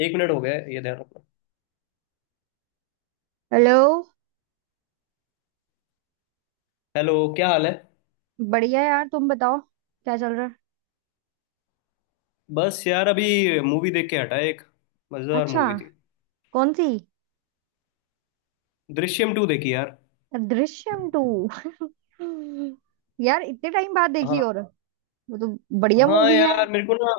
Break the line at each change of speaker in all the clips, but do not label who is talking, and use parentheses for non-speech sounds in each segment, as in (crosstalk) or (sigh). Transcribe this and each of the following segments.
एक मिनट हो गया है, ये ध्यान रखना।
हेलो।
हेलो, क्या हाल है?
बढ़िया यार, तुम बताओ क्या चल रहा है।
बस यार, अभी मूवी देख के हटा। एक मजेदार
अच्छा,
मूवी थी।
कौन सी?
दृश्यम टू देखी यार।
दृश्यम टू? (laughs) यार इतने टाइम बाद देखी।
हाँ।
और वो तो बढ़िया
हाँ
मूवी है।
यार, मेरे को ना,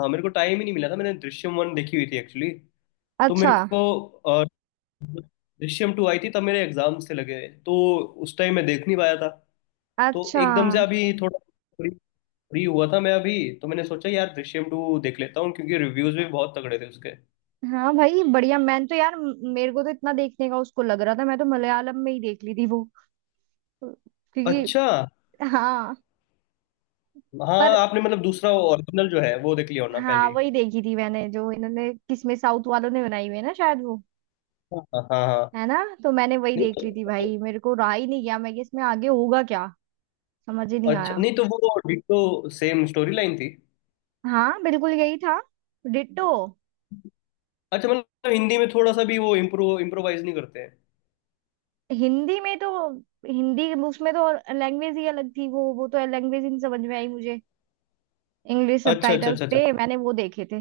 हाँ, मेरे को टाइम ही नहीं मिला था। मैंने दृश्यम वन देखी हुई थी एक्चुअली। तो
अच्छा
मेरे को अ, दृश्यम टू आई थी तब मेरे एग्जाम से लगे। तो उस टाइम मैं देख नहीं पाया था। तो
अच्छा।
एकदम से अभी थोड़ा फ्री फ्री हुआ था मैं अभी। तो मैंने सोचा यार दृश्यम टू देख लेता हूँ क्योंकि रिव्यूज भी बहुत तगड़े थे उसके।
हाँ भाई बढ़िया। मैंने तो यार मेरे को तो इतना देखने का उसको लग रहा था। मैं तो मलयालम में ही देख ली थी वो, क्योंकि,
अच्छा।
हाँ।
हाँ,
पर
आपने मतलब दूसरा ओरिजिनल जो है वो देख लिया होना
हाँ,
पहले।
वही देखी थी मैंने जो इन्होंने किसमें साउथ वालों ने बनाई हुई है ना, शायद वो।
हाँ हाँ हाँ।
है ना, तो मैंने वही
नहीं
देख ली थी
तो-
भाई, मेरे को रहा ही नहीं गया मैं कि इसमें आगे होगा क्या, समझ ही नहीं
अच्छा,
आया।
नहीं तो वो डिट्टो सेम स्टोरी लाइन थी।
हाँ बिल्कुल यही था, डिट्टो।
अच्छा, मतलब हिंदी में थोड़ा सा भी वो इम्प्रोवाइज नहीं करते हैं।
हिंदी में तो, हिंदी उसमें तो लैंग्वेज ही अलग थी। वो तो लैंग्वेज ही नहीं समझ में आई मुझे। इंग्लिश
अच्छा अच्छा
सबटाइटल्स
अच्छा अच्छा
थे,
अच्छा।
मैंने वो देखे थे।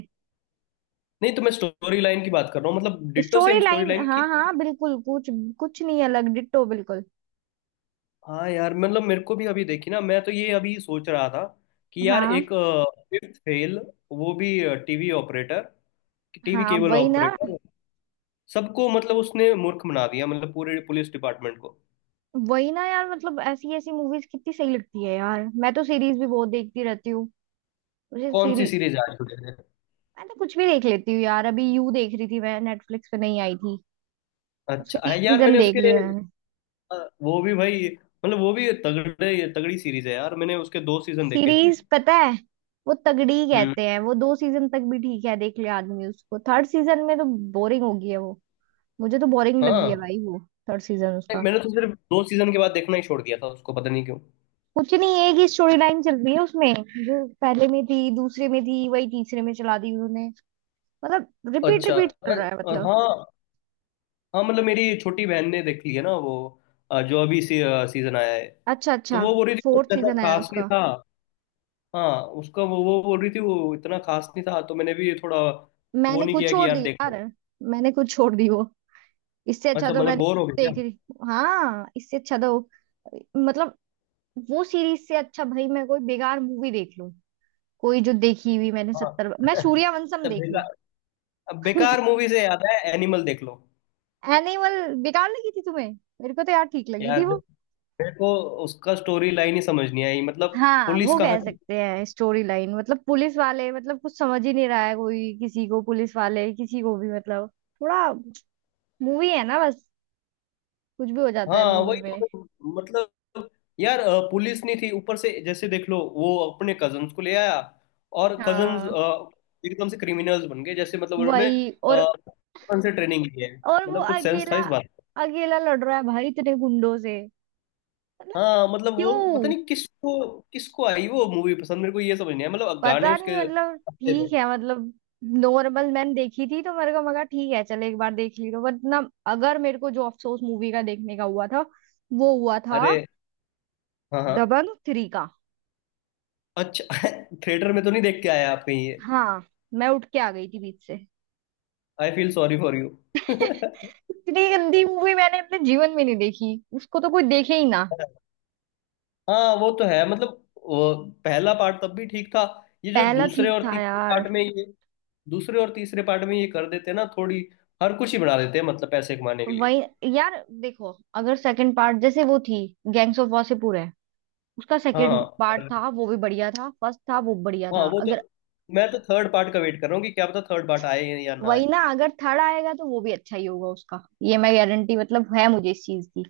नहीं तो मैं स्टोरी लाइन की बात कर रहा हूँ, मतलब ditto
story
same story
line
line
हाँ
की।
हाँ बिल्कुल, कुछ कुछ नहीं अलग, डिट्टो बिल्कुल।
हाँ यार, मतलब मेरे को भी अभी देखी ना। मैं तो ये अभी सोच रहा था कि यार
हाँ
एक फिफ्थ फेल, वो भी टीवी ऑपरेटर टीवी
हाँ
केबल
वही ना।
ऑपरेटर, सबको मतलब उसने मूर्ख बना दिया, मतलब पूरे पुलिस डिपार्टमेंट को।
वही ना यार, मतलब ऐसी ऐसी मूवीज कितनी सही लगती है यार। मैं तो सीरीज भी बहुत देखती रहती हूँ, मुझे
कौन सी
सीरीज।
सीरीज आ चुकी है?
मैं तो कुछ भी देख लेती हूँ यार। अभी यू देख रही थी मैं, नेटफ्लिक्स पे नहीं आई थी। उसके
अच्छा
तीन
है यार,
सीजन
मैंने
देख
उसके
लिए मैंने।
अ, वो भी भाई, मतलब वो भी तगड़े तगड़ी सीरीज है यार। मैंने उसके दो सीजन देखे थे।
सीरीज पता है, वो तगड़ी ही
हम्म।
कहते हैं। वो दो सीजन तक भी ठीक है, देख ले आदमी उसको, थर्ड सीजन में तो बोरिंग हो गई है वो। मुझे तो बोरिंग लगी है
हाँ।
भाई वो, थर्ड सीजन
नहीं,
उसका।
मैंने तो सिर्फ दो सीजन के बाद देखना ही छोड़ दिया था उसको, पता नहीं क्यों।
कुछ नहीं, एक ही स्टोरी लाइन चल रही है उसमें। जो पहले में थी दूसरे में थी, वही तीसरे में चला दी उन्होंने। मतलब रिपीट
अच्छा।
रिपीट चल रहा है मतलब।
हाँ। हाँ, मतलब मेरी छोटी बहन ने देख ली है ना वो जो अभी सीजन आया है।
अच्छा
तो
अच्छा।
वो बोल रही थी कुछ
फोर्थ
ऐसा
सीजन आया
खास नहीं
उसका।
था। हाँ, उसका वो बोल रही थी वो इतना खास नहीं था, तो मैंने भी थोड़ा वो
मैंने
नहीं
कुछ
किया कि
छोड़ दी
यार देख ले।
यार। मैंने कुछ छोड़ दी वो। इससे अच्छा
अच्छा,
तो
मतलब
मैंने,
बोर हो गया।
देख रही, हाँ इससे अच्छा तो मतलब, वो सीरीज से अच्छा भाई मैं कोई बेकार मूवी देख लूं, कोई जो देखी हुई, मैंने
हाँ।
सत्तर मैं
(laughs)
सूर्यवंशम
तो
देख लूं।
बेकार, अब बेकार मूवी से याद है, एनिमल देख लो।
एनिमल बेकार लगी थी तुम्हें? मेरे को तो यार ठीक लगी थी
यार,
वो।
मेरे को उसका स्टोरी लाइन ही समझ नहीं आई मतलब।
हाँ
पुलिस
वो कह
कहाँ थी?
सकते हैं स्टोरी लाइन। मतलब पुलिस वाले, मतलब कुछ समझ ही नहीं रहा है कोई किसी को, पुलिस वाले किसी को भी मतलब। थोड़ा, मूवी है ना बस, कुछ भी हो जाता है
हाँ,
मूवी
वही
में।
तो मतलब, यार पुलिस नहीं थी। ऊपर से जैसे देख लो वो अपने कजन्स को ले आया और कजन्स
हाँ
एकदम से क्रिमिनल्स बन गए जैसे, मतलब उन्होंने
वही,
बचपन से ट्रेनिंग ली है।
और वो
मतलब कुछ सेंस था
अकेला,
इस बात का।
अकेला लड़ रहा है भाई इतने गुंडों से, मतलब।
हाँ, मतलब वो पता
क्यों,
नहीं किसको किसको आई वो मूवी पसंद, मेरे को ये समझ नहीं आया, मतलब गाने
पता
उसके
नहीं, मतलब
अच्छे
ठीक
थे।
है मतलब नॉर्मल। मैंने देखी थी तो मेरे को मगा ठीक है, चलो एक बार देख ली, तो वरना। अगर मेरे को जो अफसोस मूवी का देखने का हुआ था वो हुआ था
अरे, हाँ हाँ।
दबंग थ्री का।
अच्छा। (laughs) थिएटर में तो नहीं देख के आया आप कहीं ये?
हाँ, मैं उठ के आ गई थी बीच से।
I feel sorry for you. (laughs)
इतनी गंदी मूवी मैंने अपने जीवन में नहीं देखी, उसको तो कोई देखे ही ना।
हाँ, वो तो है मतलब, वो पहला पार्ट तब भी ठीक था। ये जो
पहला
दूसरे
ठीक
और
था
तीसरे
यार।
पार्ट में ये दूसरे और तीसरे पार्ट में ये कर देते हैं ना थोड़ी, हर कुछ ही बना देते हैं, मतलब पैसे कमाने के लिए।
वही, यार देखो, अगर सेकंड पार्ट जैसे वो थी, गैंग्स ऑफ वासेपुर है, उसका
हाँ हाँ,
सेकंड पार्ट
और-
था वो भी बढ़िया था, फर्स्ट था वो बढ़िया
हाँ,
था,
वो तो
अगर।
मैं तो थर्ड पार्ट का वेट कर रहा हूँ कि क्या पता थर्ड पार्ट आए या ना
वही
आए।
ना, अगर थर्ड आएगा तो वो भी अच्छा ही होगा उसका, ये मैं गारंटी मतलब है मुझे इस चीज की।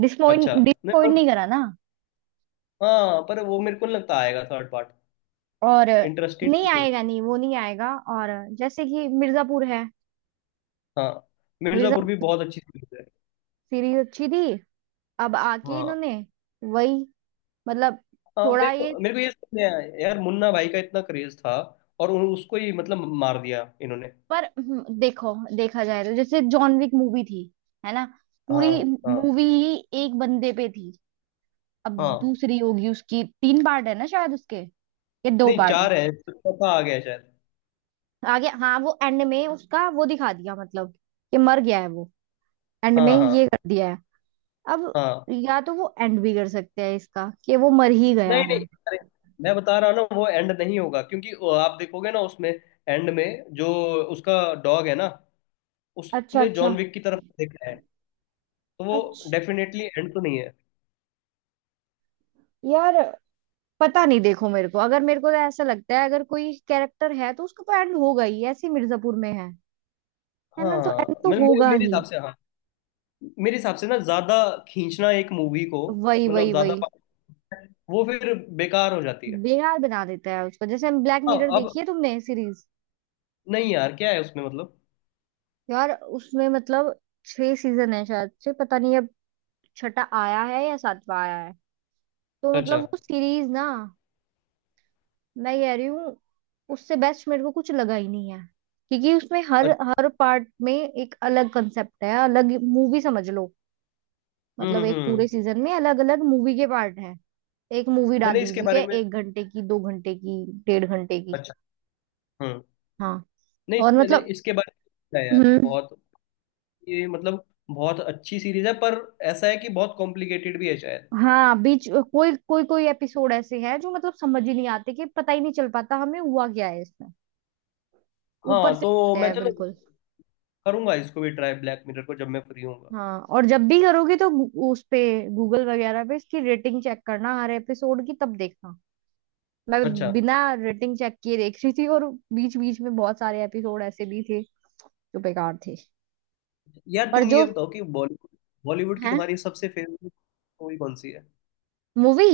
डिसपॉइंट
अच्छा, नहीं
डिसपॉइंट
पर
नहीं करा ना।
हाँ, पर वो मेरे को नहीं लगता आएगा थर्ड पार्ट,
और,
इंटरेस्टेड
नहीं
भी हूँ।
आएगा, नहीं वो नहीं आएगा। और, जैसे कि मिर्जापुर है।
हाँ, मिर्जापुर भी
मिर्जापुर
बहुत अच्छी सीरीज है।
सीरीज अच्छी थी, अब आके
हाँ
इन्होंने वही मतलब,
हाँ, मेरे
थोड़ा ये।
को मेरे को ये समझ नहीं आया यार, मुन्ना भाई का इतना क्रेज था और उसको ही मतलब मार दिया इन्होंने।
पर देखो, देखा जाए तो, जैसे जॉन विक मूवी थी, है ना,
हाँ
पूरी
हाँ
मूवी ही एक बंदे पे थी। अब
हाँ।
दूसरी होगी उसकी, तीन पार्ट है ना शायद उसके, या दो
नहीं,
पार्ट।
चार है, चौथा आ गया शायद।
आगे, हाँ वो एंड में उसका वो दिखा दिया, मतलब कि मर गया है वो। एंड में
हाँ
ये
हाँ
कर दिया है अब,
हाँ।
या तो वो एंड भी कर सकते हैं इसका कि वो मर ही गया
नहीं नहीं,
है।
अरे मैं बता रहा हूँ ना वो एंड नहीं होगा क्योंकि वो आप देखोगे ना उसमें एंड में जो उसका डॉग है ना,
अच्छा
उसने
अच्छा
जॉन विक की तरफ देखा है। तो वो
अच्छा।
डेफिनेटली एंड तो नहीं है।
यार पता नहीं, देखो मेरे को, अगर मेरे को तो ऐसा लगता है, अगर कोई कैरेक्टर है तो उसका तो एंड होगा ही, ऐसे मिर्जापुर में है ना, तो एंड
हाँ,
तो
मतलब मेरे
होगा
मेरे
ही।
हिसाब से हाँ। मेरे हिसाब से ना ज्यादा खींचना एक मूवी को,
वही
मतलब
वही
ज्यादा,
वही।
वो फिर बेकार हो जाती है।
बेकार बना देता है उसको। जैसे हम, ब्लैक
हाँ
मिरर
अब,
देखी है तुमने सीरीज?
नहीं यार क्या है उसमें मतलब।
यार उसमें मतलब, छह सीजन है शायद से पता नहीं, छठा आया है या सातवां आया है। तो मतलब
अच्छा
वो सीरीज ना, मैं कह रही हूँ, उससे बेस्ट मेरे को कुछ लगा ही नहीं है। क्योंकि उसमें हर
अच्छा।
हर पार्ट में एक अलग कंसेप्ट है, अलग मूवी समझ लो।
हम्म
मतलब
हम्म
एक
हम्म।
पूरे सीजन में अलग अलग मूवी के पार्ट है। एक मूवी
मैंने
डाली
इसके
हुई
बारे
है,
में-
एक घंटे की, दो घंटे की, डेढ़ घंटे की।
अच्छा। हम्म।
हाँ।
नहीं,
और
मैंने
मतलब
इसके बारे में सुना है
(clears throat)
यार
हम्म।
बहुत, ये मतलब बहुत अच्छी सीरीज है, पर ऐसा है कि बहुत कॉम्प्लिकेटेड भी है शायद।
हाँ बीच, कोई कोई कोई एपिसोड ऐसे है जो, मतलब समझ ही नहीं आते, कि पता ही नहीं चल पाता हमें हुआ क्या है इसमें।
हाँ,
ऊपर से
तो
आते
मैं
हैं
चलो
बिल्कुल।
करूंगा इसको भी ट्राई, ब्लैक मिरर को, जब मैं फ्री होऊंगा।
हाँ, और जब भी करोगी तो उस पे गूगल वगैरह पे इसकी रेटिंग चेक करना, हर एपिसोड की तब देखना। मैं
अच्छा।
बिना रेटिंग चेक किए देख रही थी, और बीच बीच में बहुत सारे एपिसोड ऐसे भी थे जो बेकार थे।
यार
पर
तुम
जो
ये बताओ कि बॉलीवुड बॉलीवुड की
है।
तुम्हारी सबसे फेवरेट मूवी कौन सी है?
मूवी?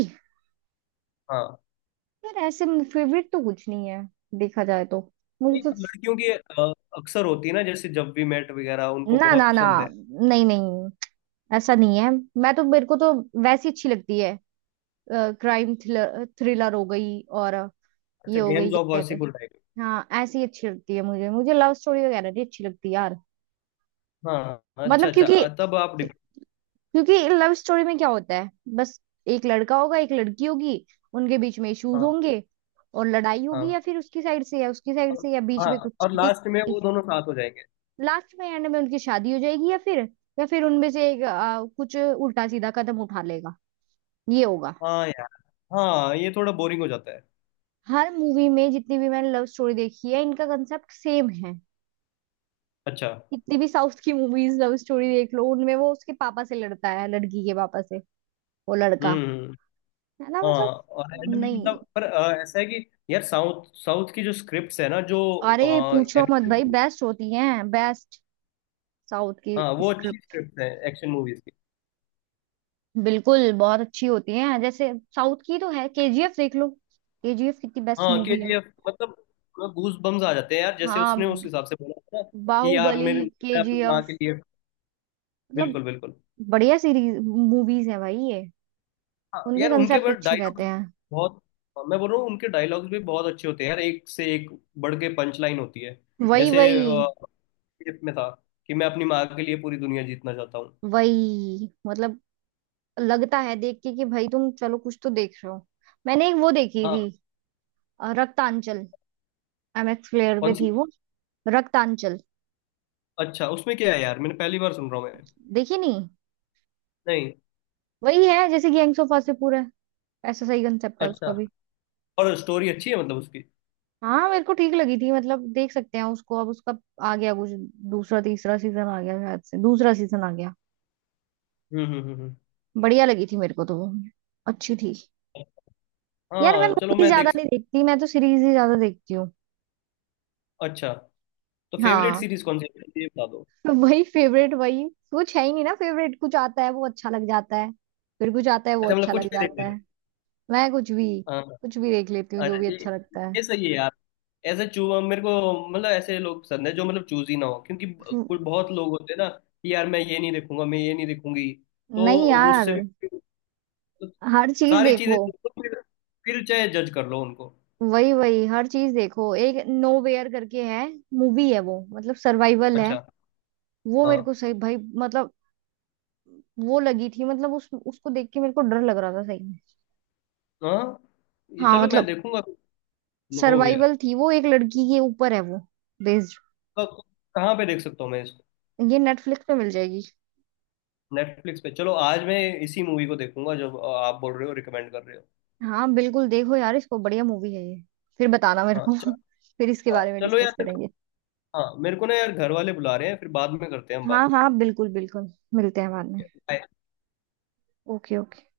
हाँ।
यार ऐसे फेवरेट तो कुछ नहीं है देखा जाए तो, मुझे
नहीं,
तो।
लड़कियों की अक्सर होती है ना, जैसे जब वी मेट वगैरह, उनको
ना
बहुत
ना ना,
पसंद है।
नहीं नहीं, ऐसा नहीं है। मैं तो, मेरे को तो वैसी अच्छी लगती है, क्राइम थ्रिलर, थ्रिलर हो गई, और ये
अच्छा,
हो गई,
गैंग्स ऑफ
क्या कहते हैं।
वासेपुर टाइप।
हाँ ऐसी अच्छी लगती है मुझे मुझे लव स्टोरी वगैरह भी अच्छी लगती है यार,
हाँ। अच्छा
मतलब
अच्छा,
क्योंकि,
तब आप
क्योंकि लव स्टोरी में क्या होता है बस, एक लड़का होगा एक लड़की होगी, उनके बीच में इश्यूज
हाँ
होंगे और लड़ाई होगी,
हाँ,
या फिर उसकी साइड से या उसकी साइड
और-
से, या बीच में
हाँ,
कुछ
और लास्ट में
चीटिंग।
वो दोनों साथ हो जाएंगे।
लास्ट में, एंड में उनकी शादी हो जाएगी, या फिर, या फिर उनमें से एक कुछ उल्टा सीधा कदम उठा लेगा, ये होगा।
हाँ यार, हाँ, ये थोड़ा बोरिंग हो जाता है।
हर मूवी में जितनी भी मैंने लव स्टोरी देखी है इनका कंसेप्ट सेम है।
अच्छा।
कितनी भी साउथ की मूवीज लव स्टोरी देख लो, उनमें वो उसके पापा से लड़ता है, लड़की के पापा से, वो लड़का,
हम्म।
है ना,
हाँ,
मतलब।
और एंड में
नहीं,
मतलब, पर ऐसा है कि यार साउथ, की जो स्क्रिप्ट्स है ना, जो
अरे पूछो मत
एक्शन।
भाई, बेस्ट होती हैं बेस्ट, साउथ की
हाँ, वो अच्छी
स्क्रिप्ट
स्क्रिप्ट है एक्शन मूवीज की।
बिल्कुल बहुत अच्छी होती हैं। जैसे साउथ की तो है, केजीएफ देख लो, केजीएफ कितनी बेस्ट
हाँ, के
मूवी है।
जी एफ मतलब गूज बम्स आ जाते हैं यार, जैसे उसने उस
हाँ
हिसाब से बोला था ना कि यार
बाहुबली,
मेरे मैं अपनी माँ के
केजीएफ,
लिए।
मतलब
बिल्कुल बिल्कुल।
बढ़िया सीरीज मूवीज है भाई ये।
हाँ
उनके
यार, उनके
कंसेप्ट
बस
अच्छे रहते
डायलॉग
हैं।
बहुत। हाँ, मैं बोल रहा हूँ उनके डायलॉग्स भी बहुत अच्छे होते हैं यार, एक से एक बढ़ के पंच लाइन होती है।
वही
जैसे
वही
केजीएफ में था कि मैं अपनी माँ के लिए पूरी दुनिया जीतना चाहता हूँ।
वही। मतलब लगता है देख के कि भाई तुम चलो कुछ तो देख रहे हो। मैंने एक वो देखी
हाँ।
थी, रक्तांचल, एमएक्स प्लेयर पे
कौन सी?
थी वो। रक्तांचल,
अच्छा, उसमें क्या है यार? मैंने पहली बार सुन रहा हूँ मैं।
देखी नहीं?
नहीं।
वही है जैसे गैंग्स ऑफ वासेपुर है, ऐसा सही कंसेप्ट है
अच्छा,
उसका भी।
और स्टोरी अच्छी है मतलब उसकी?
हाँ मेरे को ठीक लगी थी, मतलब देख सकते हैं उसको। अब उसका आ गया कुछ, दूसरा तीसरा सीजन आ गया शायद से, दूसरा सीजन आ गया।
हम्म हम्म हम्म हम्म।
बढ़िया लगी थी मेरे को तो वो, अच्छी थी। यार मैं
हाँ चलो
मूवीज
मैं
ज्यादा
देख।
नहीं देखती, मैं तो सीरीज ही ज्यादा देखती हूँ।
अच्छा, तो फेवरेट
हाँ
सीरीज कौन सी है ये बता दो।
तो वही फेवरेट, वही कुछ है ही नहीं ना फेवरेट, कुछ आता है वो अच्छा लग जाता है, फिर कुछ आता है वो
ऐसे मतलब
अच्छा
कुछ
लग
भी देख
जाता
लेते हैं।
है। मैं कुछ भी,
हाँ।
कुछ भी देख लेती हूँ जो
अच्छा,
भी
ये
अच्छा लगता है।
ये सही है यार। ऐसे चू मेरे को मतलब ऐसे लोग पसंद है जो मतलब चूज ही ना हो, क्योंकि कुछ बहुत लोग होते हैं ना कि यार मैं ये नहीं देखूंगा, मैं ये नहीं देखूंगी। तो
नहीं
वो
यार,
उससे भी तो
हर चीज
सारी चीजें
देखो।
देखो, फिर चाहे जज कर लो उनको।
वही वही, हर चीज देखो। एक नो वेयर करके है, मूवी है वो, मतलब सर्वाइवल है।
अच्छा,
वो मेरे
हाँ
को सही भाई, मतलब, वो लगी थी मतलब, उस उसको देख के मेरे को डर लग रहा था सही में।
हाँ। ये
हाँ
चलो मैं
मतलब
देखूंगा, नो वेयर।
सर्वाइवल थी वो, एक लड़की के ऊपर है वो बेस्ड।
कहाँ पे देख सकता हूँ मैं इसको?
ये नेटफ्लिक्स पे मिल जाएगी।
नेटफ्लिक्स पे चलो, आज मैं इसी मूवी को देखूंगा जो आप बोल रहे हो, रिकमेंड कर रहे हो।
हाँ बिल्कुल देखो यार इसको, बढ़िया मूवी है ये। फिर बताना मेरे
हाँ
को
चलो,
(laughs) फिर इसके
हाँ
बारे में
चलो
डिस्कस
यार।
करेंगे।
हाँ, मेरे को ना यार घर वाले बुला रहे हैं, फिर बाद में करते हैं हम
हाँ
बात।
हाँ बिल्कुल बिल्कुल, मिलते हैं बाद में।
बाय।
Okay okay.